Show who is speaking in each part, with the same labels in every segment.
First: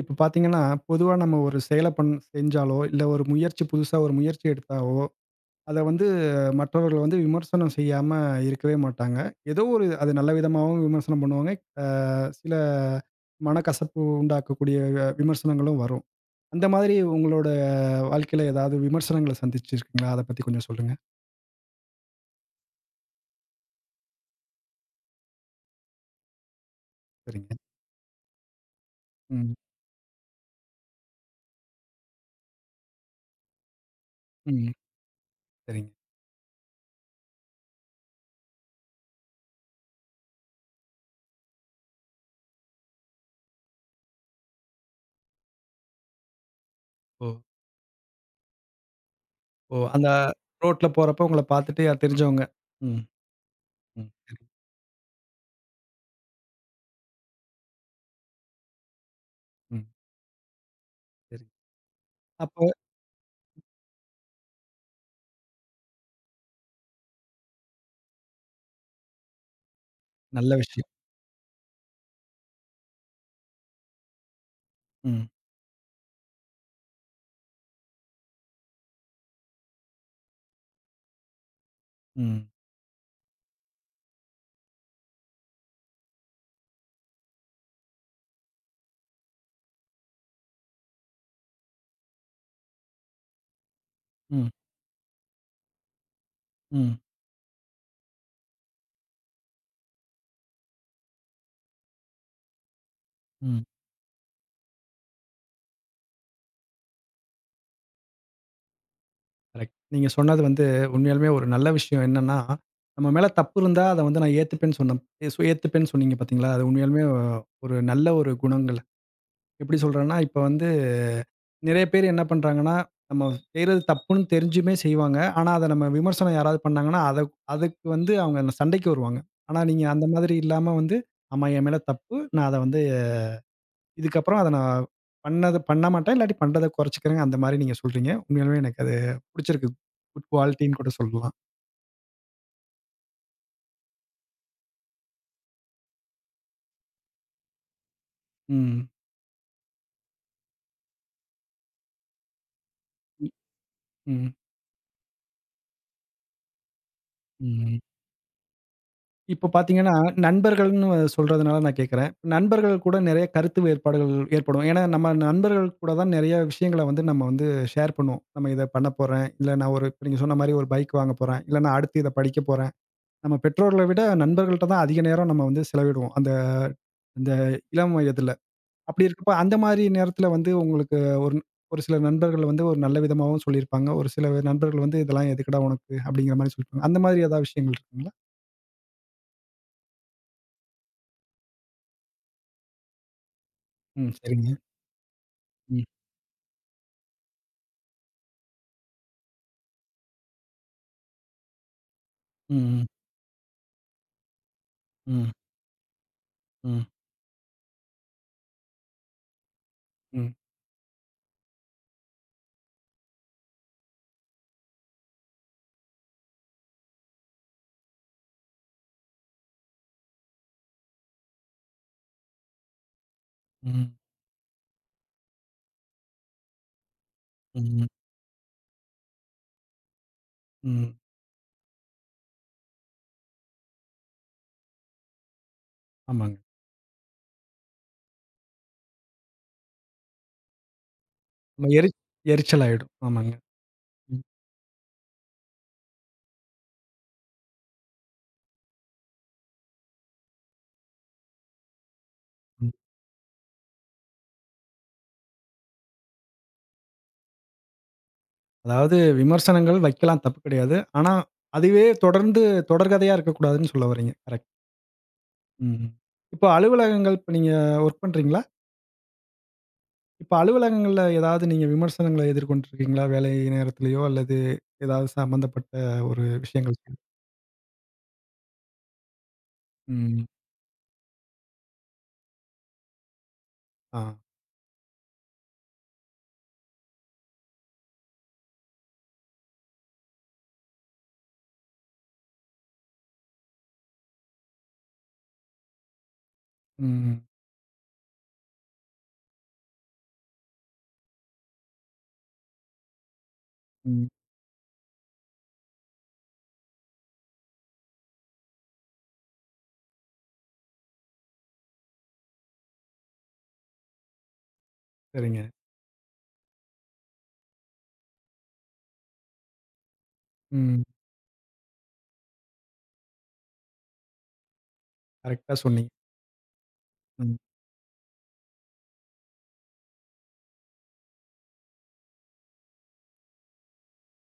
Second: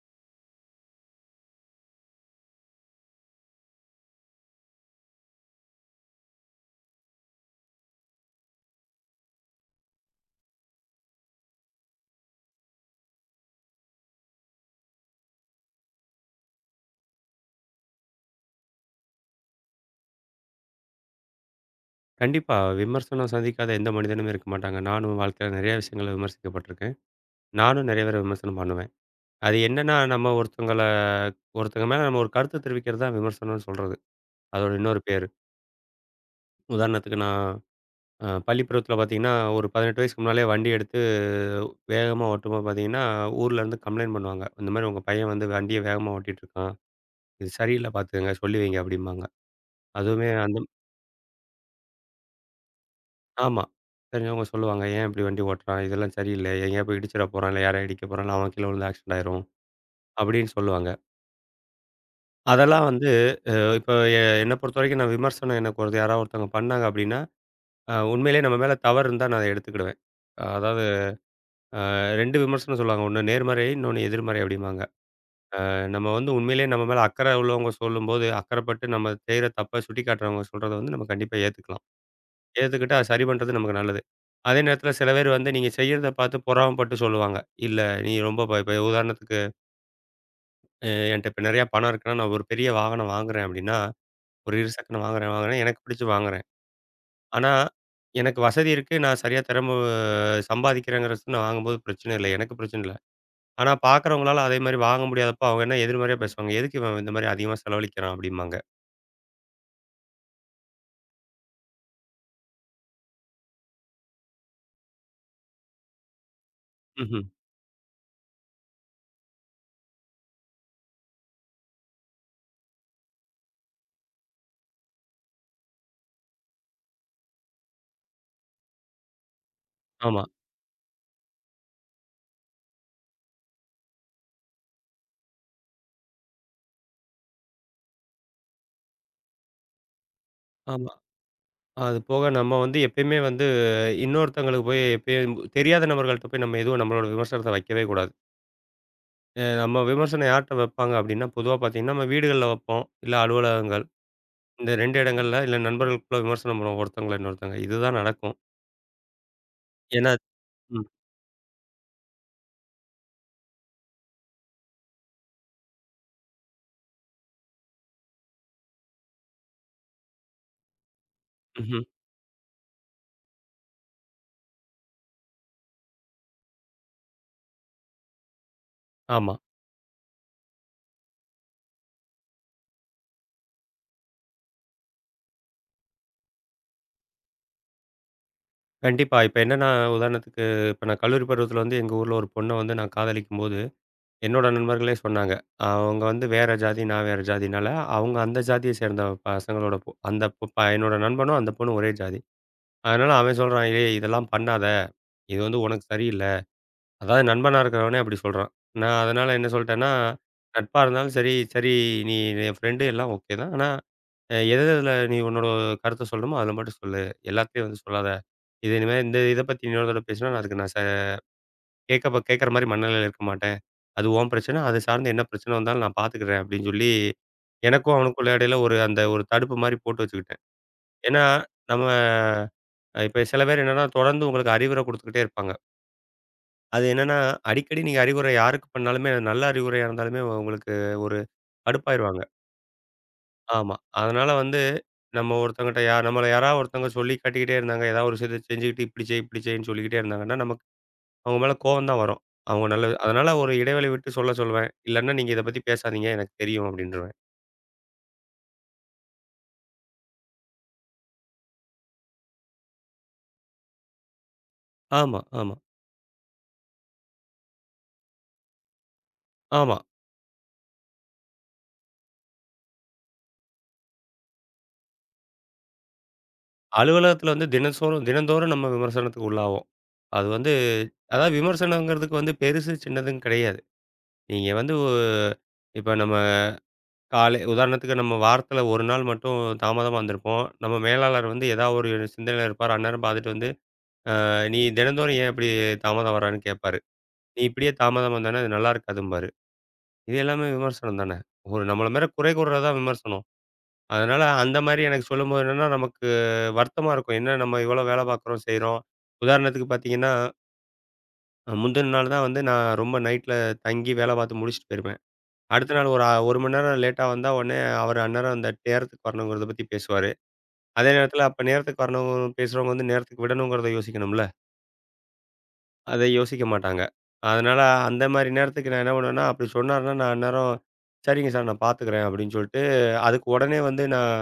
Speaker 1: இப்ப பார்த்தீங்கன்னா, பொதுவா நம்ம ஒரு செயல செஞ்சாலோ, இல்ல ஒரு முயற்சி புதுசா ஒரு முயற்சி எடுத்தாவோ, அத வந்து மற்றவர்கள் வந்து விமர்சனம் செய்யாம இருக்கவே மாட்டாங்க. ஏதோ ஒரு அது நல்ல விதமாவும் விமர்சனம் பண்ணுவாங்க. அ சில மனக்கசப்பு உண்டாக்கக்கூடிய விமர்சனங்களும் வரும். அந்த மாதிரி உங்களோட வாழ்க்கையில ஏதாவது விமர்சனங்கள சந்திச்சிருக்கீங்களா? அத பத்தி கொஞ்சம் சொல்லுங்க.
Speaker 2: கண்டிப்பா. விமர்சனம் சந்திக்காத எந்த மனிதனும் இருக்க மாட்டாங்க. நானும் வாழ்க்கையில நெறைய விஷயங்கள விமர்சிக்கப்பட்டிருக்கேன்.
Speaker 1: சரிங்க.
Speaker 2: நானும் நெறைய பேர விமர்சனம் பண்ணுவேன். அது
Speaker 1: ம்.
Speaker 2: என்னன்னா, நம்ம ஒருத்தங்கள ஒருத்தங்க மேல நம்ம ஒரு கருத்து தெரிவிக்கிறது தான் விமர்சனம்னு சொல்றது. அதோட
Speaker 1: ம்.
Speaker 2: இன்னொரு பேரு.
Speaker 1: சரிங்க.
Speaker 2: உதாரணத்துக்கு நான் பள்ளி பருவத்தில பார்த்தீங்கன்னா, ஒரு 18 வயசுக்கு முன்னாலயே வண்டி எடுத்து வேகமா ஓட்டும்போது பார்த்தீங்கன்னா, ஊர்லருந்து கம்ப்ளைண்ட் பண்ணுவாங்க. இந்த மாரி உங்க பையன் வந்து வண்டிய வேகமா ஓட்டிட்டு இருக்கான்.
Speaker 1: ஓ!
Speaker 2: இது சரியில்ல பார்த்துக்கங்க சொல்லி வைங்க அப்டிம்பாங்க.
Speaker 1: ஓ! அந்த
Speaker 2: அதுவுமே அந்த
Speaker 1: ரோட்ல போறப்போ உங்கள பார்த்துட்டு யார் தெரிஞ்சவங்க. ம்.
Speaker 2: ஆமா.
Speaker 1: ம்.
Speaker 2: தெரிஞ்சவங்க
Speaker 1: சரி.
Speaker 2: சொல்லுவாங்க. "ஏன் இப்படி வண்டி ஓட்டுறான்? இதெல்லாம் சரியில்ல. எங்கேயா போய் இடிச்சிட போறான், இல்ல யாரையா இடிக்க போறான், அவன் கீழ விழுந்து ஆக்சிடென்ட் ஆயிரும்."
Speaker 1: ம்.
Speaker 2: அப்படின்னு சொல்லுவாங்க.
Speaker 1: சரி. அப்போ
Speaker 2: அதெல்லாம் வந்து இப்ப என்ன பொறுத்தவரைக்கும் நான் விமர்சனம் எனக்கு ஒரு யாராவது ஒருத்தவங்க பண்ணாங்க அப்படின்னா, உண்மையிலேயே நம்ம மேல தவறு இருந்தா நான் அத எடுத்துக்கிடுவேன்.
Speaker 1: நல்ல
Speaker 2: அதாவது
Speaker 1: விஷயம்.
Speaker 2: அ 2 விமர்சனம் சொல்லுவாங்க. ஒண்ணு நேர்மறை, இன்னொன்னு எதிர்மறை அப்படிம்பாங்க.
Speaker 1: ம்.
Speaker 2: நம்ம வந்து உண்மையிலேயே நம்ம மேல அக்கறை உள்ளவங்க சொல்லும்போது, அக்கறைப்பட்டு நம்ம செய்ற தப்ப சுட்டிக்காட்டுறவங்க சொல்றத வந்து நம்ம கண்டிப்பா ஏத்துக்கலாம்.
Speaker 1: ம்.
Speaker 2: ஏத்துக்கிட்டு அத சரி பண்றது நமக்கு நல்லது. அதே நேரத்தில சில பேர் வந்து நீங்க செய்யறத பார்த்து பொறாமப்பட்டு சொல்லுவாங்க. இல்ல நீ ரொம்ப இப்ப இப்ப உதாரணத்துக்கு என்ட்ட இப்ப நெறையா பணம் இருக்குன்னா, நான் ஒரு பெரிய வாகனம் வாங்குறேன் அப்டின்னா,
Speaker 1: ம்.
Speaker 2: ஒரு இருசக்கர வாங்குறேன் வாங்குறேன் எனக்கு பிடிச்சு வாங்குறேன்.
Speaker 1: ம்.
Speaker 2: ஆனா எனக்கு வசதி இருக்கு. நான் சரியா திறம சம்பாதிக்கிறேங்கிற பட்சத்துல நான் வாங்கும்போது பிரச்சனை இல்ல. எனக்கு பிரச்சனை இல்ல.
Speaker 1: ம்.
Speaker 2: ஆனா பார்க்குறவங்களால அதே மாரி வாங்க முடியாதப்போ அவங்க என்ன எதிர்மறையா பேசுவாங்க. எதுக்கு இவன் இந்த மாரி அதிகமா செலவழிக்கிறான் அப்டிம்பாங்க.
Speaker 1: கரெக்ட். நீங்க சொன்னது வந்து உண்மையாலுமே ஒரு நல்ல விஷயம் என்னன்னா, நம்ம மேல தப்பு இருந்தா அத வந்து நான் ஏத்துப்பேன்னு சொன்னேன். சோ ஏத்துப்பேன்னு சொன்னீங்க பார்த்தீங்களா? அது உண்மையாலுமே
Speaker 2: ம்ஹ்ம்.
Speaker 1: ஒரு நல்ல ஒரு குணங்கள். எப்படி சொல்றேன்னா, இப்ப வந்து நெறைய பேர் என்ன பண்றாங்கன்னா, நம்ம செய்றது தப்புன்னு தெரிஞ்சுமே செய்வாங்க. ஆனா, அத நம்ம விமர்சனம் யாராவது பண்ணாங்கன்னா, அத அதுக்கு வந்து அவங்க அந்த சண்டைக்கு வருவாங்க. ஆனா, நீங்க அந்த
Speaker 2: ஆமா,
Speaker 1: மாதிரி இல்லாம வந்து, ஆமா என் மேல தப்பு. நான் அத வந்து இதுக்கப்புறம் அத நான் பண்ணது பண்ண மாட்டேன். இல்லாட்டி பண்றத குறைச்சுக்கிறேங்க. அந்த மாரி நீங்க சொல்றீங்க. உண்மையாலுமே எனக்கு அது புடிச்சிருக்கு. குட் குவாலிட்டின்னு கூட
Speaker 2: ஆமா.
Speaker 1: சொல்லலாம்.
Speaker 2: அது போக நம்ம வந்து எப்பயுமே வந்து இன்னொருத்தங்களுக்கு போய் எப்பயும் தெரியாத நபர்கள்ட்ட போய் நம்ம எதுவும் நம்மளோட விமர்சனத்த வைக்கவே கூடாது.
Speaker 1: ம்.
Speaker 2: நம்ம விமர்சனம் யார்ட்ட வைப்பாங்க அப்படின்னா, பொதுவா பார்த்தீங்கன்னா, நம்ம வீடுகள்ல வைப்போம். இல்ல அலுவலகங்கள்.
Speaker 1: ம்.
Speaker 2: இந்த 2 இடங்கள்ல, இல்ல நண்பர்களுக்குள்ள விமர்சனம் பண்ணுவோம். ஒருத்தங்கள இன்னொருத்தங்க.
Speaker 1: ம்.
Speaker 2: இதுதான் நடக்கும்.
Speaker 1: இப்போ பார்த்தீங்கன்னா,
Speaker 2: ஏன்னா ம்.
Speaker 1: நண்பர்கள்ன்னு சொல்றதுனால நான் கேட்கிறேன். நண்பர்கள் கூட நெறைய கருத்து வேறுபாடுகள் ஏற்படும். ஏன்னா, நம்ம நண்பர்கள் கூட தான் நெறைய விஷயங்கள வந்து நம்ம வந்து ஷேர் பண்ணுவோம். நம்ம இத பண்ண போறேன். இல்ல நான் ஒரு இப்ப நீங்க சொன்ன மாரி ஒரு பைக் வாங்க போறேன். இல்ல நான்
Speaker 2: ம்ஹ்ம்.
Speaker 1: அடுத்து இத படிக்க போறேன். நம்ம பெற்றோர்கள விட நண்பர்கள்ட்ட தான் அதிக நேரம் நம்ம வந்து செலவிடுவோம். அந்த இந்த இளம் வயதில. அப்படி இருக்கப்ப,
Speaker 2: ஆமா.
Speaker 1: அந்த மாரி நேரத்துல வந்து உங்களுக்கு ஒரு ஒரு சில நண்பர்கள் வந்து ஒரு நல்ல விதமாவும் சொல்லியிருப்பாங்க. ஒரு சில நண்பர்கள் வந்து "இதெல்லாம் எதுக்குடா உனக்கு?" அப்படிங்கிற மாரி சொல்லியிருப்பாங்க. அந்த மாதிரி ஏதாவது விஷயங்கள் இருக்குங்களா?
Speaker 2: கண்டிப்பா. இப்ப என்னன்னா, உதாரணத்துக்கு இப்ப நான் கல்லூரி பருவத்தில வந்து எங்க ஊர்ல ஒரு பொண்ண வந்து நான் காதலிக்கும்போது
Speaker 1: ம்.
Speaker 2: என்னோட
Speaker 1: சரிங்க.
Speaker 2: நண்பர்களே சொன்னாங்க.
Speaker 1: ம்.
Speaker 2: அவங்க வந்து வேற ஜாதி, நான் வேற ஜாதினால, அவங்க அந்த ஜாதிய சேர்ந்த பசங்களோட பொ அந்த பொ ப என்னோட நண்பனும் அந்த பொண்ணும் ஒரே ஜாதி.
Speaker 1: ம்.
Speaker 2: அதனால அவன் சொல்றான், "ஏய் இதெல்லாம் பண்ணாத.
Speaker 1: ம்.
Speaker 2: இது வந்து உனக்கு சரியில்ல."
Speaker 1: ம்.
Speaker 2: அதாவது நண்பனா இருக்கிறவனே அப்படி சொல்றான். நான் அதனால என்ன சொல்ட்டேன்னா,
Speaker 1: ம்.
Speaker 2: நட்பா இருந்தாலும் சரி, நீ என் ஃப்ரெண்டு எல்லாம் ஓகே தான். ஆனா எது எதுல நீ உன்னோட கருத்த சொல்லணுமோ அதில மட்டும் சொல்லு. எல்லாத்தையும் வந்து சொல்லாத. இது இனிமே இந்த இத பத்தி இன்னொரு தடவ பேசினா நான் அதுக்கு நான் ச கேட்கப்ப கேட்கற மாரி மனநிலையில இருக்க மாட்டேன்.
Speaker 1: ம்.
Speaker 2: அது உன் பிரச்சனை. அது சார்ந்து என்ன பிரச்சனை வந்தாலும் நான் பார்த்துக்கிறேன் அப்படின்னு சொல்லி,
Speaker 1: ம்.
Speaker 2: எனக்கும் அவனுக்குள்ள இடையில ஒரு அந்த ஒரு தடுப்பு மாரி போட்டு வச்சுக்கிட்டேன்.
Speaker 1: ம்.
Speaker 2: ஏன்னா, நம்ம இப்ப சில பேர் என்னன்னா, தொடர்ந்து உங்களுக்கு அறிவுரை குடுத்துக்கிட்டே இருப்பாங்க.
Speaker 1: ஆமாங்க.
Speaker 2: அது என்னன்னா, அடிக்கடி நீங்க அறிவுரை யாருக்கு பண்ணாலுமே, அது நல்ல அறிவுரையா இருந்தாலுமே உங்களுக்கு ஒரு
Speaker 1: நம்ம
Speaker 2: கடுப்பாயிருவாங்க.
Speaker 1: எரிச்சல் ஆயிடும். ஆமாங்க.
Speaker 2: ஆமா.
Speaker 1: ம்.
Speaker 2: அதனால வந்து நம்ம ஒருத்தவங்கட்ட நம்மள யாராவது ஒருத்தவங்க சொல்லி காட்டிக்கிட்டே இருந்தாங்க. ஏதாவது ஒரு விஷயத்த செஞ்சுக்கிட்டு, இப்படி செய், இப்படி செய்ன்னு சொல்லிக்கிட்டே இருந்தாங்கன்னா, நமக்கு அவங்க மேல கோவம் தான் வரும். அவங்க
Speaker 1: ம்.
Speaker 2: நல்லது அதனால ஒரு இடைவெளி விட்டு சொல்ல சொல்லுவேன். இல்லன்னா நீங்க இத பத்தி பேசாதீங்க எனக்கு தெரியும் அப்டின்ருவேன்.
Speaker 1: அதாவது விமர்சனங்கள் வைக்கலாம் தப்பு கிடையாது. ஆனா, அதுவே தொடர்ந்து தொடர்கதையா இருக்கக்கூடாதுன்னு சொல்ல வர்றீங்க. கரெக்ட்.
Speaker 2: ஆமா, ஆமா,
Speaker 1: ம். இப்போ அலுவலகங்கள் இப்ப நீங்க வொர்க் பண்றீங்களா?
Speaker 2: ஆமா.
Speaker 1: இப்ப அலுவலகங்கள்ல ஏதாவது நீங்க விமர்சனங்கள எதிர்கொண்டிருக்கீங்களா? வேலை நேரத்திலயோ அல்லது ஏதாவது சம்மந்தப்பட்ட ஒரு விஷயங்கள் சொல்.
Speaker 2: அலுவலகத்துல வந்து தினசோறும் தினந்தோறும் நம்ம விமர்சனத்துக்கு உள்ளாவோம். அது
Speaker 1: ம்.
Speaker 2: வந்து அதாவது விமர்சனங்கிறதுக்கு வந்து பெருசு, சின்னதுன்னு கிடையாது.
Speaker 1: ஆ.
Speaker 2: நீங்க வந்து இப்ப நம்ம காலை உதாரணத்துக்கு நம்ம வாரத்துல 1 நாள் மட்டும் தாமதமா வந்திருப்போம். நம்ம மேலாளர் வந்து ஏதாவது ஒரு சிந்தனையில இருப்பார். அந்நேரம் பார்த்துட்டு வந்து, "நீ தினந்தோறும் ஏன் இப்படி தாமதம் வர்றன்னு?" கேட்பாரு.
Speaker 1: ம்.
Speaker 2: "நீ இப்படியே தாமதம் வந்தேன்னா அது நல்லா இருக்காதும்பாரு." இது எல்லாமே விமர்சனம் தானே. ஒரு நம்மள மேல குறை கூறுறது தான் விமர்சனம்.
Speaker 1: ம்.
Speaker 2: அதனால அந்த மாரி எனக்கு சொல்லும்போது என்னன்னா, நமக்கு வருத்தமா இருக்கும். என்ன நம்ம இவ்வளோ வேலை பார்க்குறோம், செய்றோம். உதாரணத்துக்கு பார்த்தீங்கன்னா, முந்தின நாள் தான் வந்து நான் ரொம்ப நைட்ல தங்கி வேலை பார்த்து முடிச்சுட்டு போயிருப்பேன்.
Speaker 1: சரிங்க.
Speaker 2: அடுத்த நாள் ஒரு 1 மணி நேரம் லேட்டா வந்தா உடனே அவர் அந்நேரம் அந்த நேரத்துக்கு வரணுங்கிறத பத்தி பேசுவாரு.
Speaker 1: ம்.
Speaker 2: அதே நேரத்தில அப்ப நேரத்துக்கு வரணும் பேசுறவங்க வந்து நேரத்துக்கு விடணுங்கிறத யோசிக்கணும்ல.
Speaker 1: கரெக்ட்டா சொன்னீங்க.
Speaker 2: அத யோசிக்க மாட்டாங்க.
Speaker 1: ம்.
Speaker 2: அதனால அந்த மாரி நேரத்துக்கு நான் என்ன பண்ணுவேன்னா, அப்படி சொன்னாருன்னா நான் அந்நேரம், "சரிங்க சார் நான் பார்த்துக்கிறேன்" அப்படின்னு சொல்லிட்டு, அதுக்கு உடனே வந்து நான்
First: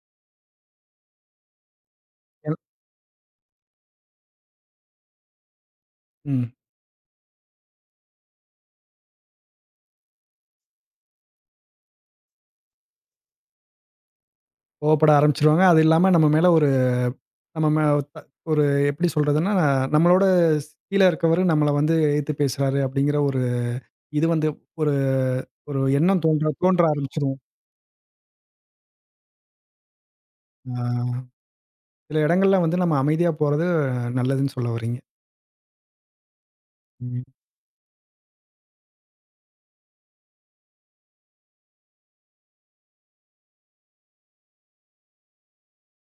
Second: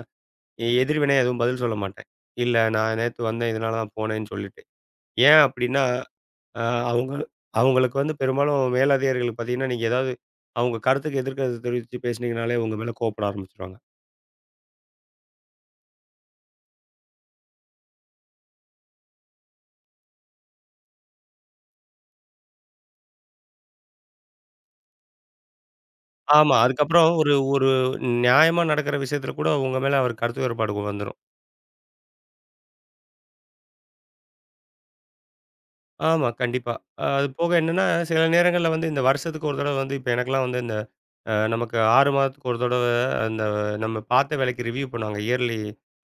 Speaker 2: எதிர்வினை எதுவும் பதில் சொல்ல மாட்டேன். "இல்ல
Speaker 1: எல்
Speaker 2: நான் நேத்து வந்தேன், இதனால தான் போனேன்னு" சொல்லிட்டு. ஏன் அப்படின்னா,
Speaker 1: ம்.
Speaker 2: அ அவங்க அவங்களுக்கு வந்து பெரும்பாலும் மேலதிகாரிகளுக்கு பார்த்தீங்கன்னா, நீங்க ஏதாவது அவங்க கருத்துக்கு எதிர்க்கருத்து தெரிவிச்சு பேசுனீங்கனாலே உங்க மேல கோவப்பட ஆரம்பிச்சுருவாங்க.
Speaker 1: கோவப்பட ஆரம்பிச்சுருவாங்க. அது இல்லாம நம்ம மேல ஒரு நம்ம மே த ஒரு எப்படி சொல்றதுன்னா, நம்மளோட கீழ இருக்கவரு நம்மள வந்து எதிர்த்து பேசுறாரு அப்படிங்கிற ஒரு இது வந்து ஒரு ஒரு எண்ணம் தோன்ற
Speaker 2: ஆமா.
Speaker 1: தோன்ற
Speaker 2: அதுக்கப்புறம் ஒரு
Speaker 1: ஆரம்பிச்சுரும்.
Speaker 2: ஒரு நியாயமா நடக்கிற விஷயத்துல கூட உங்க மேல அவருக்கு கருத்து
Speaker 1: ஆ,
Speaker 2: வேறுபாடு வந்துரும்.
Speaker 1: சில இடங்கள்ல வந்து நம்ம அமைதியா போறது நல்லதுன்னு சொல்ல வர்றீங்க.
Speaker 2: ஆமா, கண்டிப்பா.
Speaker 1: ம்.
Speaker 2: அது போக என்னன்னா, சில நேரங்கள்ல வந்து இந்த வருஷத்துக்கு ஒரு தடவ வந்து இப்ப எனக்கெல்லாம் வந்து இந்த நமக்கு 6 மாதத்துக்கு ஒரு தடவ அந்த நம்ம பார்த்த வேலைக்கு ரிவ்யூ பண்ணுவாங்க. இயர்லி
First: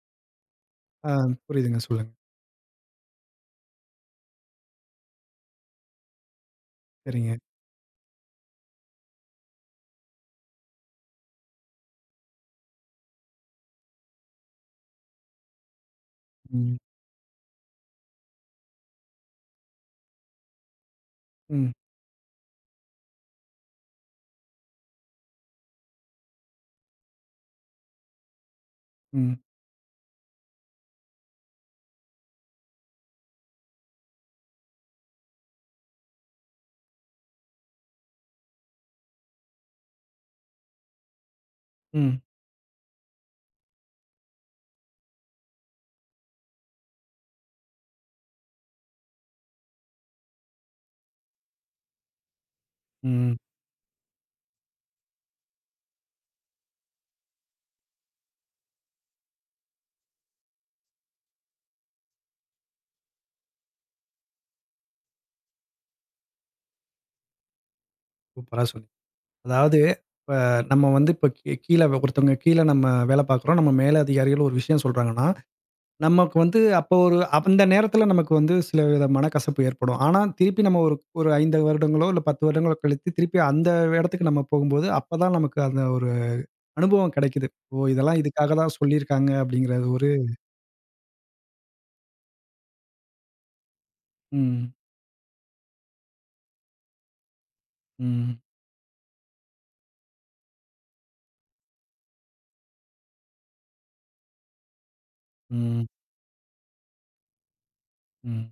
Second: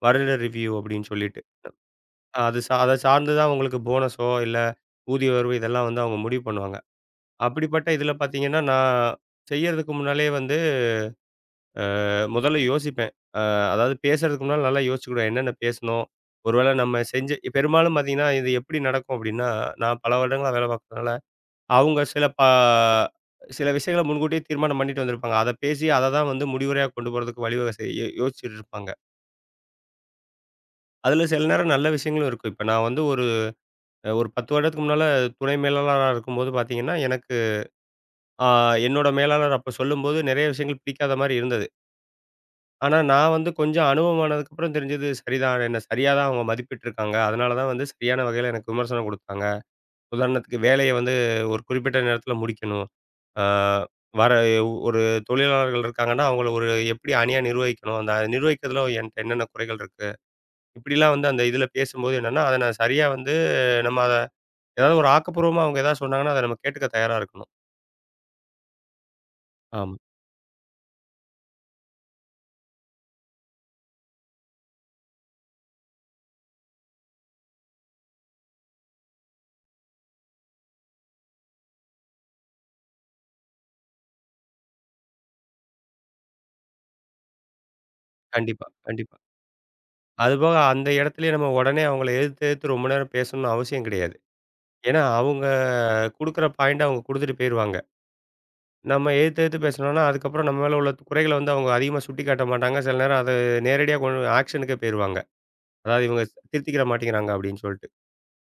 Speaker 2: வருட ரிவ்யூ அப்படின்னு
Speaker 1: ஆ,
Speaker 2: சொல்லிட்டு.
Speaker 1: புரியுதுங்க. சொல்லுங்க.
Speaker 2: அது சா அத சார்ந்து தான் உங்களுக்கு போனஸோ, இல்ல ஊதிய உயர்வு இதெல்லாம் வந்து அவங்க முடிவு பண்ணுவாங்க.
Speaker 1: சரிங்க.
Speaker 2: அப்படிப்பட்ட இதில பார்த்தீங்கன்னா, நான் செய்யறதுக்கு முன்னாலயே வந்து முதல்ல யோசிப்பேன். அ அதாவது பேசுறதுக்கு முன்னால நல்லா யோசிச்சுக்கிடுவேன். என்னென்ன பேசணும்? ஒருவேள
Speaker 1: ம்.
Speaker 2: நம்ம செஞ்ச பெரும்பாலும் பார்த்தீங்கன்னா, இது எப்படி நடக்கும் அப்படின்னா, நான் பல வருடங்களா வேலை பார்க்கறதுனால
Speaker 1: ம்.
Speaker 2: அவங்க சில விஷயங்கள முன்கூட்டியே தீர்மானம் பண்ணிட்டு வந்திருப்பாங்க. அத பேசி அத தான் வந்து முடிவுரையா கொண்டு போறதுக்கு வழிவகை செய்ய யோசிச்சுட்டு இருப்பாங்க.
Speaker 1: ம்.
Speaker 2: அதுல சில நேரம் நல்ல விஷயங்களும் இருக்கும். இப்ப நான் வந்து ஒரு ஒரு 10 வருடத்துக்கு முன்னால துணை மேலாளரா இருக்கும்போது பார்த்தீங்கன்னா, எனக்கு ஆ என்னோட மேலாளர் அப்ப சொல்லும்போது நெறைய விஷயங்கள் பிடிக்காத மாரி இருந்தது.
Speaker 1: ம்.
Speaker 2: ஆனா நான் வந்து கொஞ்சம் அனுபவமானதுக்கு அப்புறம் தெரிஞ்சது சரிதான். என்ன சரியா தான் அவங்க மதிப்பிட்டுருக்காங்க. அதனால தான் வந்து சரியான வகையில எனக்கு விமர்சனம் குடுத்தாங்க. உதாரணத்துக்கு வேலைய வந்து ஒரு குறிப்பிட்ட நேரத்தில முடிக்கணும்.
Speaker 1: ம்.
Speaker 2: ஆ வர ஒரு தொழிலாளர்கள் இருக்காங்கன்னா, அவங்கள ஒரு எப்படி அணியா நிர்வகிக்கணும். அந்த நிர்வகிக்கிறதுல என்ட்ட என்னென்ன குறைகள் இருக்கு. இப்படிலாம் வந்து அந்த இதில பேசும்போது என்னன்னா, அத நான் சரியா வந்து நம்ம அத ஏதாவது ஒரு ஆக்கப்பூர்வமா அவங்க ஏதாவது சொன்னாங்கன்னா, அத நம்ம கேட்டுக்க தயாரா இருக்கணும்.
Speaker 1: சூப்பரா சொன்னீங்க. அதாவது,
Speaker 2: ஆமா.
Speaker 1: இப்ப நம்ம வந்து இப்ப கீழ ஒருத்தவங்க கீழ நம்ம வேல பார்க்குறோம். நம்ம மேல அதிகாரிகள் ஒரு விஷயம் சொல்றாங்கன்னா, நமக்கு வந்து அப்போ ஒரு அந்த நேரத்தில நமக்கு வந்து சில வித மனக்கசப்பு ஏற்படும். ஆனா, திருப்பி நம்ம ஒரு ஒரு 5 வருடங்களோ, இல்ல 10 வருடங்களோ கழித்து திருப்பி அந்த இடத்துக்கு நம்ம போகும்போது, அப்பதான் நமக்கு அந்த ஒரு அனுபவம் கிடைக்குது. ஓ! இதெல்லாம் இதுக்காக
Speaker 2: கண்டிப்பா,
Speaker 1: தான்
Speaker 2: கண்டிப்பா.
Speaker 1: சொல்லியிருக்காங்க அப்படிங்கிறது ஒரு.
Speaker 2: அதுபோக அந்த இடத்துலயே நம்ம உடனே அவங்கள எதிர்த்து எதிர்த்து ரொம்ப நேரம் பேசணும்னு அவசியம் கிடையாது.
Speaker 1: ம்.
Speaker 2: ஏன்னா அவங்க குடுக்குற பாயிண்ட்ட அவங்க குடுத்துட்டு போயிருவாங்க.
Speaker 1: ம்.
Speaker 2: நம்ம எதிர்த்து எதிர்த்து பேசினோம்னா, அதுக்கப்புறம் நம்ம மேல உள்ள குறைகள வந்து அவங்க அதிகமா சுட்டிக்காட்ட மாட்டாங்க. சில நேரம் அது நேரடியா கொண்டு ஆக்ஷனுக்கே போயிருவாங்க.
Speaker 1: ம்.
Speaker 2: அதாவது இவங்க திருத்திக்கிற மாட்டேங்கிறாங்க அப்படின்னு சொல்லிட்டு.
Speaker 1: ம்.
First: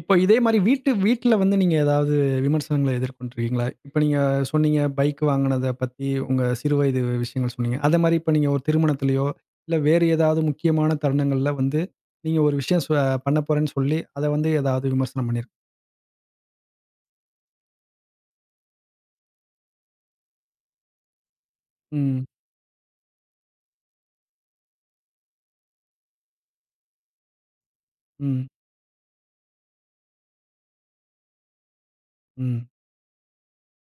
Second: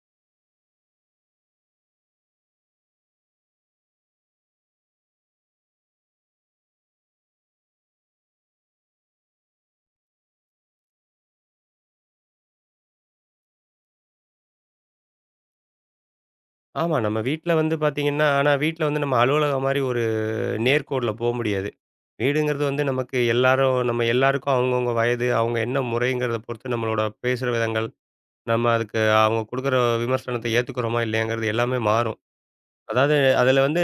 Speaker 1: இப்போ இதே மாரி வீட்டு வீட்ல வந்து நீங்க ஏதாவது விமர்சனங்கள எதிர்கொண்டிருக்கீங்களா? இப்ப நீங்க சொன்னீங்க பைக் வாங்குனத பத்தி உங்க சிறு வயது விஷயங்கள் சொன்னீங்க. அத மாரி இப்ப நீங்க ஒரு திருமணத்திலயோ, இல்ல வேறு ஏதாவது முக்கியமான தருணங்கள்ல வந்து, நீங்க ஒரு விஷயம் பண்ண போறேன்னு சொல்லி, அத வந்து ஏதாவது விமர்சனம் பண்ணிரு.
Speaker 2: ஆமா, நம்ம வீட்ல வந்து பார்த்தீங்கன்னா ஆனா வீட்ல வந்து நம்ம அலுவலகம் மாரி ஒரு நேர்கோட்ல போ முடியாது.
Speaker 1: ம்,
Speaker 2: வீடுங்கிறது வந்து நமக்கு எல்லாரும் நம்ம எல்லாருக்கும் அவங்கவங்க வயது, அவங்க என்ன முறைங்கிறத பொறுத்து நம்மளோட பேசுற விதங்கள்,
Speaker 1: ம்,
Speaker 2: நம்ம அதுக்கு அவங்க குடுக்குற விமர்சனத்த ஏத்துக்கிறோமா இல்லையாங்கிறது எல்லாமே மாறும்.
Speaker 1: ம்,
Speaker 2: அதாவது அதில வந்து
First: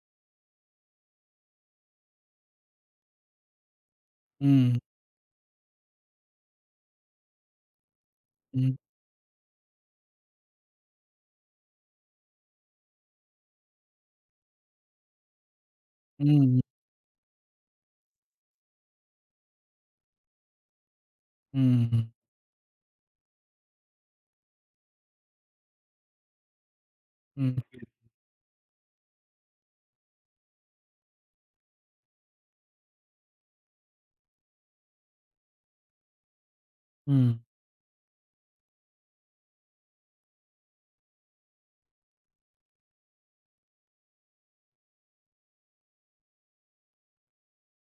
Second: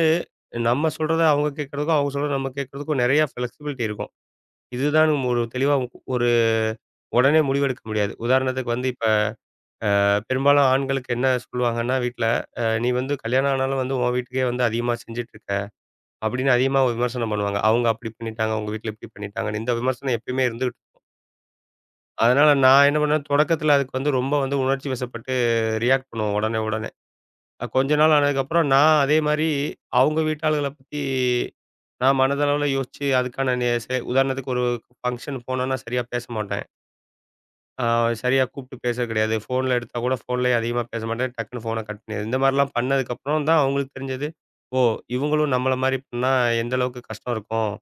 Speaker 2: நம்ம சொல்றத அவங்க கேட்கறதுக்கும், அவங்க சொல்றத நம்ம கேட்கறதுக்கும் நெறைய ஃப்ளெக்சிபிலிட்டி இருக்கும்.
Speaker 1: ம்,
Speaker 2: இதுதான் ஒரு ஒரு உடனே முடிவெடுக்க முடியாது. உதாரணத்துக்கு
Speaker 1: ம்,
Speaker 2: வந்து இப்ப பெரும்பாலும் ஆண்களுக்கு என்ன சொல்லுவாங்கன்னா வீட்ல, "நீ வந்து கல்யாணம் ஆனாலும் வந்து உன் வீட்டுக்கே வந்து அதிகமா செஞ்சுட்டு இருக்க" அப்படின்னு
Speaker 1: ம்,
Speaker 2: அதிகமா விமர்சனம் பண்ணுவாங்க. அவங்க அப்படி பண்ணிட்டாங்க, உங்க வீட்ல இப்படி பண்ணிட்டாங்கன்னு. இந்த விமர்சனம் எப்பயுமே இருந்துகிட்டு இருக்கும்.
Speaker 1: ம்,
Speaker 2: அதனால நான் என்ன பண்ணேன், தொடக்கத்தில அதுக்கு வந்து ரொம்ப வந்து உணர்ச்சி வசப்பட்டு ரியாக்ட் பண்ணுவேன் உடனே உடனே.
Speaker 1: ம்,
Speaker 2: கொஞ்ச
Speaker 1: புரியுது.
Speaker 2: நாள் ஆனதுக்கப்புறம் நான் அதே மாரி அவங்க வீட்டாளுகள பத்தி நான் மனதளவுல யோசிச்சு அதுக்கான நே செ உதாரணத்துக்கு ஒரு ஃபங்ஷன் போனோம்னா சரியா பேச மாட்டேன்.
Speaker 1: ம்.
Speaker 2: ஆ சரியா கூப்பிட்டு பேசுறது கிடையாது. ஃபோன்ல எடுத்தா கூட ஃபோன்லயே அதிகமா பேச மாட்டேன். டக்குனு ஃபோன கட் பண்ணிடுறது. இந்த மாரிலாம் பண்ணதுக்கப்புறம் தான் அவங்களுக்கு தெரிஞ்சது. ஓ! இவங்களும் நம்மள மாரி பண்ணா எந்த அளவுக்கு கஷ்டம் இருக்கும்.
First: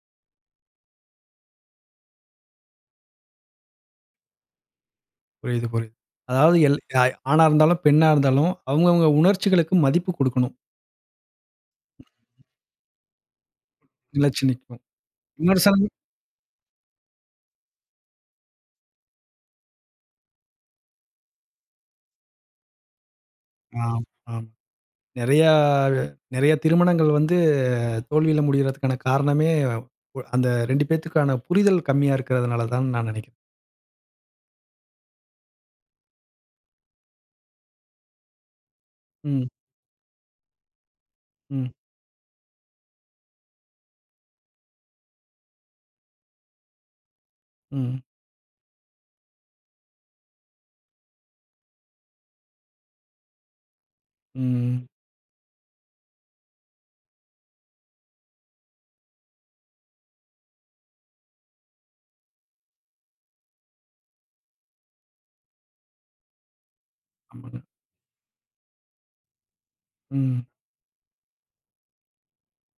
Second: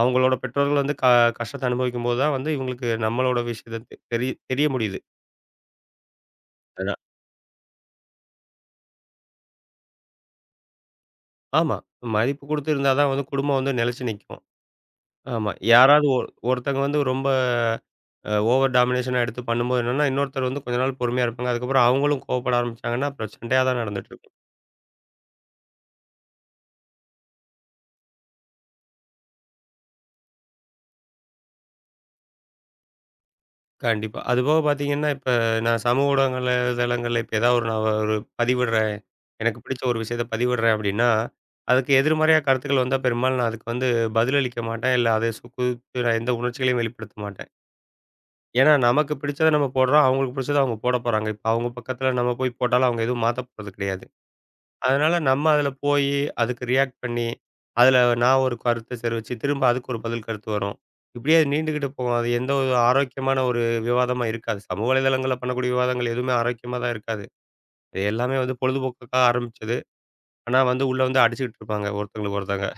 Speaker 2: அவங்களோட பெற்றோர்கள் வந்து கஷ்டத்த அனுபவிக்கும்போது தான் வந்து இவங்களுக்கு நம்மளோட விஷயத்த தெரிய தெரிய முடியுது.
Speaker 1: புரியுது, புரியுது. அதாவது
Speaker 2: அதான்.
Speaker 1: அ ஆணா இருந்தாலும், பெண்ணா இருந்தாலும் அவங்கவங்க உணர்ச்சிகளுக்கு மதிப்பு குடுக்கணும்.
Speaker 2: ஆமா. மதிப்பு குடுத்து இருந்தா தான் வந்து குடும்பம் வந்து நிலைச்சு நிக்கும்.
Speaker 1: நிலைச்சு நிக்கும்.
Speaker 2: ஆமா.
Speaker 1: விமர்சனம்
Speaker 2: யாராவது ஒருத்தங்க வந்து ரொம்ப ஓவர் டாமினேஷனா எடுத்து பண்ணும்போது என்னன்னா, இன்னொருத்தர் வந்து கொஞ்ச நாள் பொறுமையா இருப்பாங்க. அதுக்கப்புறம் அவங்களும் கோவப்பட ஆரம்பிச்சாங்கன்னா, அப்புறம் சண்டையா தான்
Speaker 1: ஆம்,
Speaker 2: நடந்துட்டுருக்கும்.
Speaker 1: ஆம். நெறையா நெறைய திருமணங்கள் வந்து தோல்வியில முடியறதுக்கான காரணமே, அந்த 2 பேத்துக்கான புரிதல் கம்மியா இருக்கிறதுனால தான்னு நான் நெனைக்கிறேன்.
Speaker 2: கண்டிப்பா. அதுபோக பார்த்தீங்கன்னா, இப்ப நான் சமூக ஊடகங்கள்ல தளங்கள்ல இப்ப ஏதாவது ஒரு நான் ஒரு பதிவிடுறேன்.
Speaker 1: ம்,
Speaker 2: எனக்கு பிடிச்ச ஒரு விஷயத்த பதிவிடுறேன் அப்டின்னா,
Speaker 1: ம்,
Speaker 2: அதுக்கு எதிர்மறையா கருத்துக்கள் வந்தா பெரும்பாலும் நான் அதுக்கு வந்து பதிலளிக்க மாட்டேன். இல்ல அதை குறித்து நான் எந்த உணர்ச்சிகளையும் வெளிப்படுத்த மாட்டேன்.
Speaker 1: ம்,
Speaker 2: ஏன்னா நமக்கு பிடிச்சத நம்ம போடுறோம். அவங்களுக்கு பிடிச்சத அவங்க போட போறாங்க. இப்ப அவங்க பக்கத்துல நம்ம போய் போட்டாலும் அவங்க எதுவும் மாத்த போறது கிடையாது.
Speaker 1: ம்.
Speaker 2: அதனால நம்ம அதுல போயி, அதுக்கு ரியாக்ட் பண்ணி, அதுல நான் ஒரு கருத்த தெரிவிச்சு, திரும்ப அதுக்கு ஒரு பதில் கருத்து வரும். இப்படியே அது நீண்டுகிட்டு போகும். அது எந்த ஒரு ஆரோக்கியமான ஒரு விவாதமா இருக்காது. சமூக வலைதளங்கள்ல பண்ணக்கூடிய விவாதங்கள் எதுவுமே ஆரோக்கியமா தான் இருக்காது.
Speaker 1: ஆமாங்க.
Speaker 2: இது எல்லாமே வந்து பொழுதுபோக்குக்காக ஆரம்பிச்சது.
Speaker 1: ம்.
Speaker 2: ஆனா வந்து உள்ள வந்து அடிச்சுக்கிட்டு இருப்பாங்க ஒருத்தங்களுக்கு ஒருத்தங்க.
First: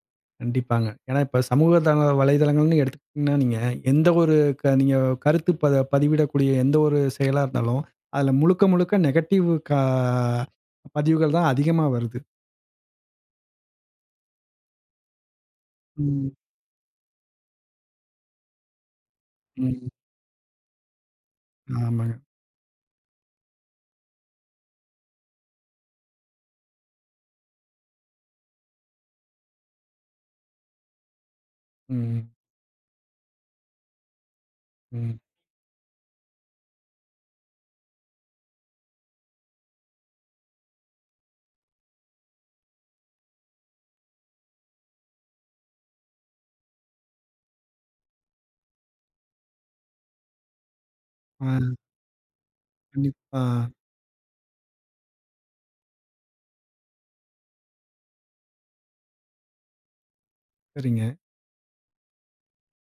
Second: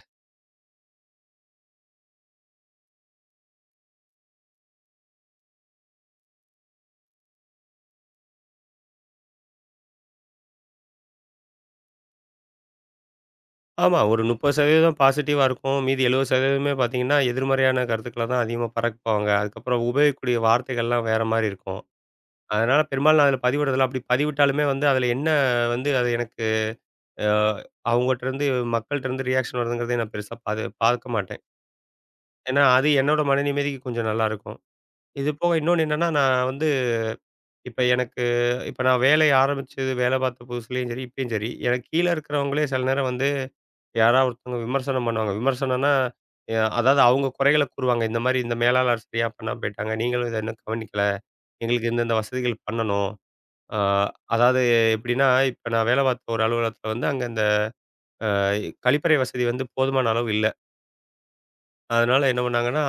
Speaker 1: கண்டிப்பாங்க. ஏன்னா இப்ப சமூக தள வலைதளங்கள்னு எடுத்துக்கிட்டீங்கன்னா, நீங்க எந்த ஒரு நீங்க கருத்து பதிவிடக்கூடிய எந்த ஒரு செயலா இருந்தாலும், அதுல முழுக்க முழுக்க நெகட்டிவ் பதிவுகள் தான் அதிகமா வருது.
Speaker 2: ஆமா, ஒரு 30% பாசிட்டிவா இருக்கும். மீதி
Speaker 1: ம்,
Speaker 2: 70%மே பார்த்தீங்கன்னா, எதிர்மறையான கருத்துக்கள தான் அதிகமா பரப்புவாங்க. அதுக்கப்புறம்
Speaker 1: ம்.
Speaker 2: உபயோகிக்கக்கூடிய வார்த்தைகள்லாம் வேற மாரி இருக்கும்.
Speaker 1: ஆமாங்க.
Speaker 2: அதனால பெரும்பாலும் நான் அதுல பதிவிடுறதில்ல. அப்படி பதிவிட்டாலுமே வந்து அதுல என்ன வந்து அது எனக்கு அ அவங்கட்டருந்து மக்கள்ட்டருந்து ரியாக்ஷன் வருதுங்கிறதே நான் பெருசா பாது பார்க்க மாட்டேன்.
Speaker 1: ம்,
Speaker 2: ஏன்னா, அது என்னோட மன நிம்மதிக்கு கொஞ்சம் நல்லாருக்கும்.
Speaker 1: ம்.
Speaker 2: இது போக இன்னொன்னு என்னன்னா, நான் வந்து இப்ப எனக்கு இப்ப நான் வேலைய ஆரம்பிச்சு வேலை பார்த்த புதுசுலயும் சரி, இப்பயும் சரி, எனக்கு கீழ இருக்கிறவங்களே சில நேரம் வந்து யாராவது ஒருத்தவங்க விமர்சனம் பண்ணுவாங்க. விமர்சனம்னா, அதாவது அவங்க குறைகள கூறுவாங்க. இந்த மாரி இந்த மேலாளர் சரியா பண்ணாம போயிட்டாங்க. நீங்களும் இத இன்னும் கவனிக்கல.
Speaker 1: ஆ,
Speaker 2: எங்களுக்கு இந்தந்த வசதிகள் பண்ணணும்.
Speaker 1: கண்டிப்பா.
Speaker 2: அ அதாவது எப்படின்னா, இப்ப நான் வேலை பார்த்த ஒரு அலுவலகத்துல வந்து அங்க இந்த கழிப்பறை வசதி வந்து போதுமான அளவு இல்ல.
Speaker 1: சரிங்க.
Speaker 2: அதனால என்ன பண்ணாங்கன்னா,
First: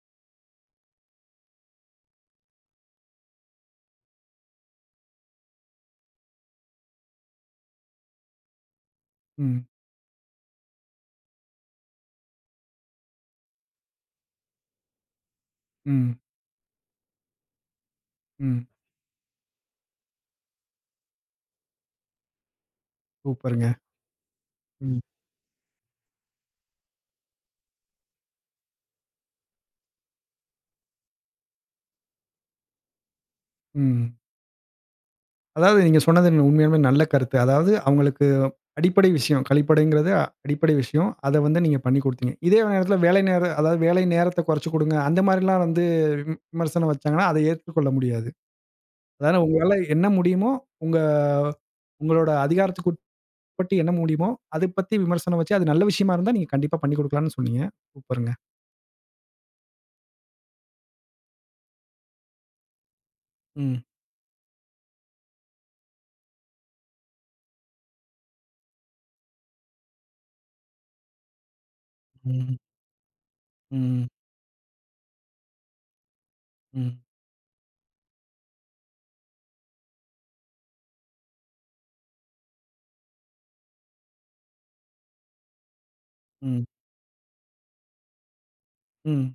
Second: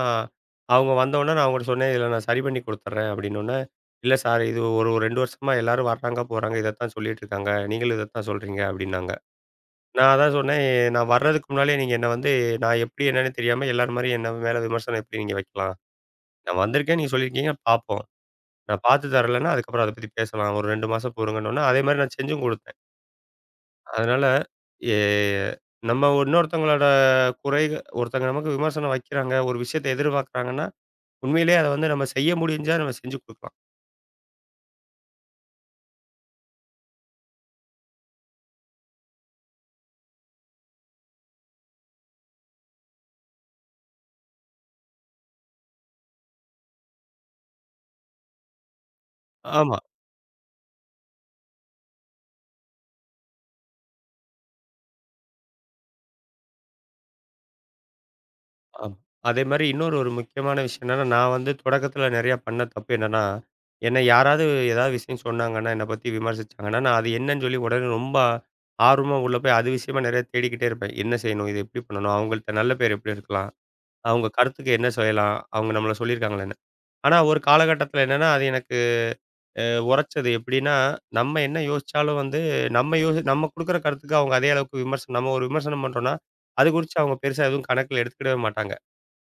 Speaker 2: அவங்க வந்தவுடனே நான் அவங்கட்ட சொன்னேன், "இதில நான் சரி பண்ணி குடுத்துர்றேன்." அப்படின்னோன்னே, "இல்ல சார், இது ஒரு 2 வருஷமா எல்லாரும் வர்றாங்க, போறாங்க. இதத்தான் சொல்லிட்டு இருக்காங்க. நீங்களும் இதத்தான் சொல்றீங்க." அப்படின்னாங்க.
Speaker 1: ம்,
Speaker 2: நான் அதான் சொன்னேன், "நான் வர்றதுக்கு முன்னாலே நீங்க என்ன வந்து நான் எப்படி என்னன்னு தெரியாம எல்லார் மாரியும் என்ன மேல விமர்சனம் எப்படி நீங்க வைக்கலாம்?
Speaker 1: ம்,
Speaker 2: நான் வந்திருக்கேன், நீங்க சொல்லியிருக்கீங்க, பார்ப்போம்.
Speaker 1: ம்.
Speaker 2: நான் பார்த்து தரலன்னா, அதுக்கப்புறம் அத பத்தி பேசலாம். ஒரு 2 மாசம் பொறுங்கன்னோன்னே, அதே மாரி நான் செஞ்சும் குடுத்தேன்.
Speaker 1: சூப்பருங்க.
Speaker 2: அதனால எ
Speaker 1: ம்,
Speaker 2: நம்ம இன்னொருத்தவங்களோட குறைக ஒருத்தங்க நமக்கு விமர்சனம் வைக்கிறாங்க, ஒரு விஷயத்த எதிர்பார்க்குறாங்கன்னா, உண்மையிலேயே அத வந்து நம்ம செய்ய முடிஞ்சா நம்ம செஞ்சு குடுக்கலாம்.
Speaker 1: ம். அதாவது நீங்க சொன்னது உண்மையாலுமே நல்ல கருத்து. அதாவது அவங்களுக்கு அடிப்படை விஷயம். கழிப்பறைங்கிறது அடிப்படை விஷயம். அத வந்து நீங்க பண்ணி குடுத்தீங்க. இதே நேரத்தில வேலை நேரம் அதாவது வேலை நேரத்த குறைச்சு குடுங்க. அந்த மாரிலாம் வந்து விமர்சனம் வச்சாங்கன்னா, அத ஏற்றுக்கொள்ள முடியாது. அதாவது உங்களால
Speaker 2: ஆமா,
Speaker 1: என்ன முடியுமோ, உங்க உங்களோட அதிகாரத்துக்கு உட்பட்டு என்ன முடியுமோ, அது பத்தி விமர்சனம் வச்சு, அது நல்ல விஷயமா இருந்தா நீங்க கண்டிப்பா பண்ணி குடுக்கலாம்னு சொன்னீங்க. சூப்பருங்க.
Speaker 2: ஆமா. அதேமாரி இன்னொரு ஒரு முக்கியமான விஷயம் என்னன்னா, நான் வந்து தொடக்கத்தில நெறையா பண்ண தப்பு என்னன்னா,
Speaker 1: ம்,
Speaker 2: என்ன யாராவது ஏதாவது விஷயம் சொன்னாங்கன்னா, என்ன பத்தி விமர்சிச்சாங்கன்னா, நான் அது என்னன்னு சொல்லி உடனே ரொம்ப ஆர்வமா உள்ள போய் அது விஷயமா நெறைய தேடிக்கிட்டே இருப்பேன். என்ன செய்யணும்? இது எப்படி பண்ணணும்? அவங்கள்ட்ட
Speaker 1: ம்,
Speaker 2: நல்ல பேர் எப்படி எடுக்கலாம்?
Speaker 1: ம்,
Speaker 2: அவங்க கருத்துக்கு என்ன செய்யலாம்? அவங்க நம்மள சொல்லியிருக்காங்களா என்ன?
Speaker 1: ம்,
Speaker 2: ஆனா ஒரு காலகட்டத்தில என்னன்னா, அது எனக்கு உரைச்சது எப்படின்னா, நம்ம என்ன யோசிச்சாலும் வந்து நம்ம குடுக்குற கருத்துக்கு அவங்க அதே அளவுக்கு விமர்சனம் நம்ம ஒரு விமர்சனம் பண்றோம்னா,
Speaker 1: ம்,
Speaker 2: அது குறிச்சு அவங்க பெருசா எதுவும் கணக்குல எடுத்துக்கிடவே மாட்டாங்க.
Speaker 1: ம்.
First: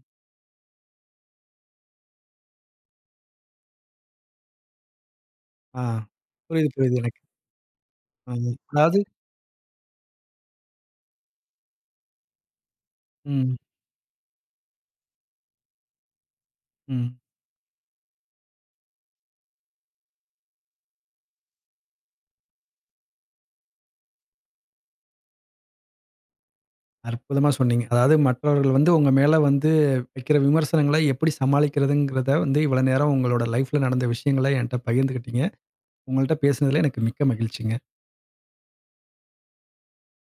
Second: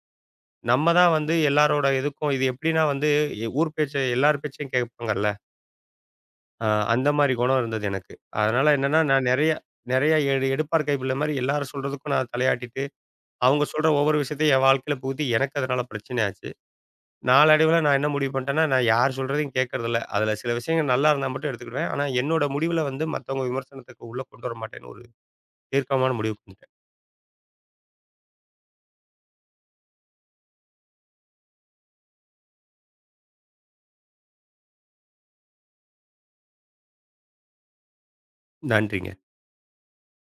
Speaker 2: நம்ம தான் வந்து எல்லாரோட இதுக்கும் இது எப்படின்னா வந்து ஊர் பேச்ச எல்லார் பேச்சையும் கேட்பாங்கல்ல.
Speaker 1: ஆ.
Speaker 2: அ
Speaker 1: புரியுது, புரியுது
Speaker 2: அந்த
Speaker 1: எனக்கு.
Speaker 2: மாரி குணம் இருந்தது எனக்கு.
Speaker 1: அ
Speaker 2: அதனால என்னன்னா
Speaker 1: அதாவது
Speaker 2: நான் நெறைய நெறைய எடு எடுப்பார் கைப்புள்ள மாரி எல்லாரும் சொல்றதுக்கும் நான் தலையாட்டிட்டு,
Speaker 1: ம்,
Speaker 2: அவங்க சொல்ற ஒவ்வொரு விஷயத்தையும் என் வாழ்க்கையில புகுத்தி எனக்கு அதனால பிரச்சனை ஆச்சு.
Speaker 1: ம்.
Speaker 2: நாளடைவுல நான் என்ன முடிவு பண்ணிட்டேன்னா, நான் யார் சொல்றதையும் கேட்கறதில்ல. அதுல சில விஷயங்கள் நல்லா இருந்தா மட்டும் எடுத்துக்கிடுவேன். ஆனா என்னோட முடிவுல வந்து மத்தவங்க விமர்சனத்துக்கு உள்ள கொண்டு வர மாட்டேன்னு ஒரு தீர்க்கமான முடிவுக்கு வந்துட்டேன்.
Speaker 1: அற்புதமா சொன்னீங்க. அதாவது மற்றவர்கள் வந்து உங்க மேல வந்து வைக்கிற விமர்சனங்கள எப்படி சமாளிக்கிறதுங்கிறத வந்து இவ்வளோ நேரம் உங்களோட லைஃப்ல நடந்த விஷயங்கள என்ட்ட பகிர்ந்துக்கிட்டீங்க. உங்கள்ட்ட பேசினதுல எனக்கு மிக்க மகிழ்ச்சிங்க.
Speaker 2: நன்றிங்க.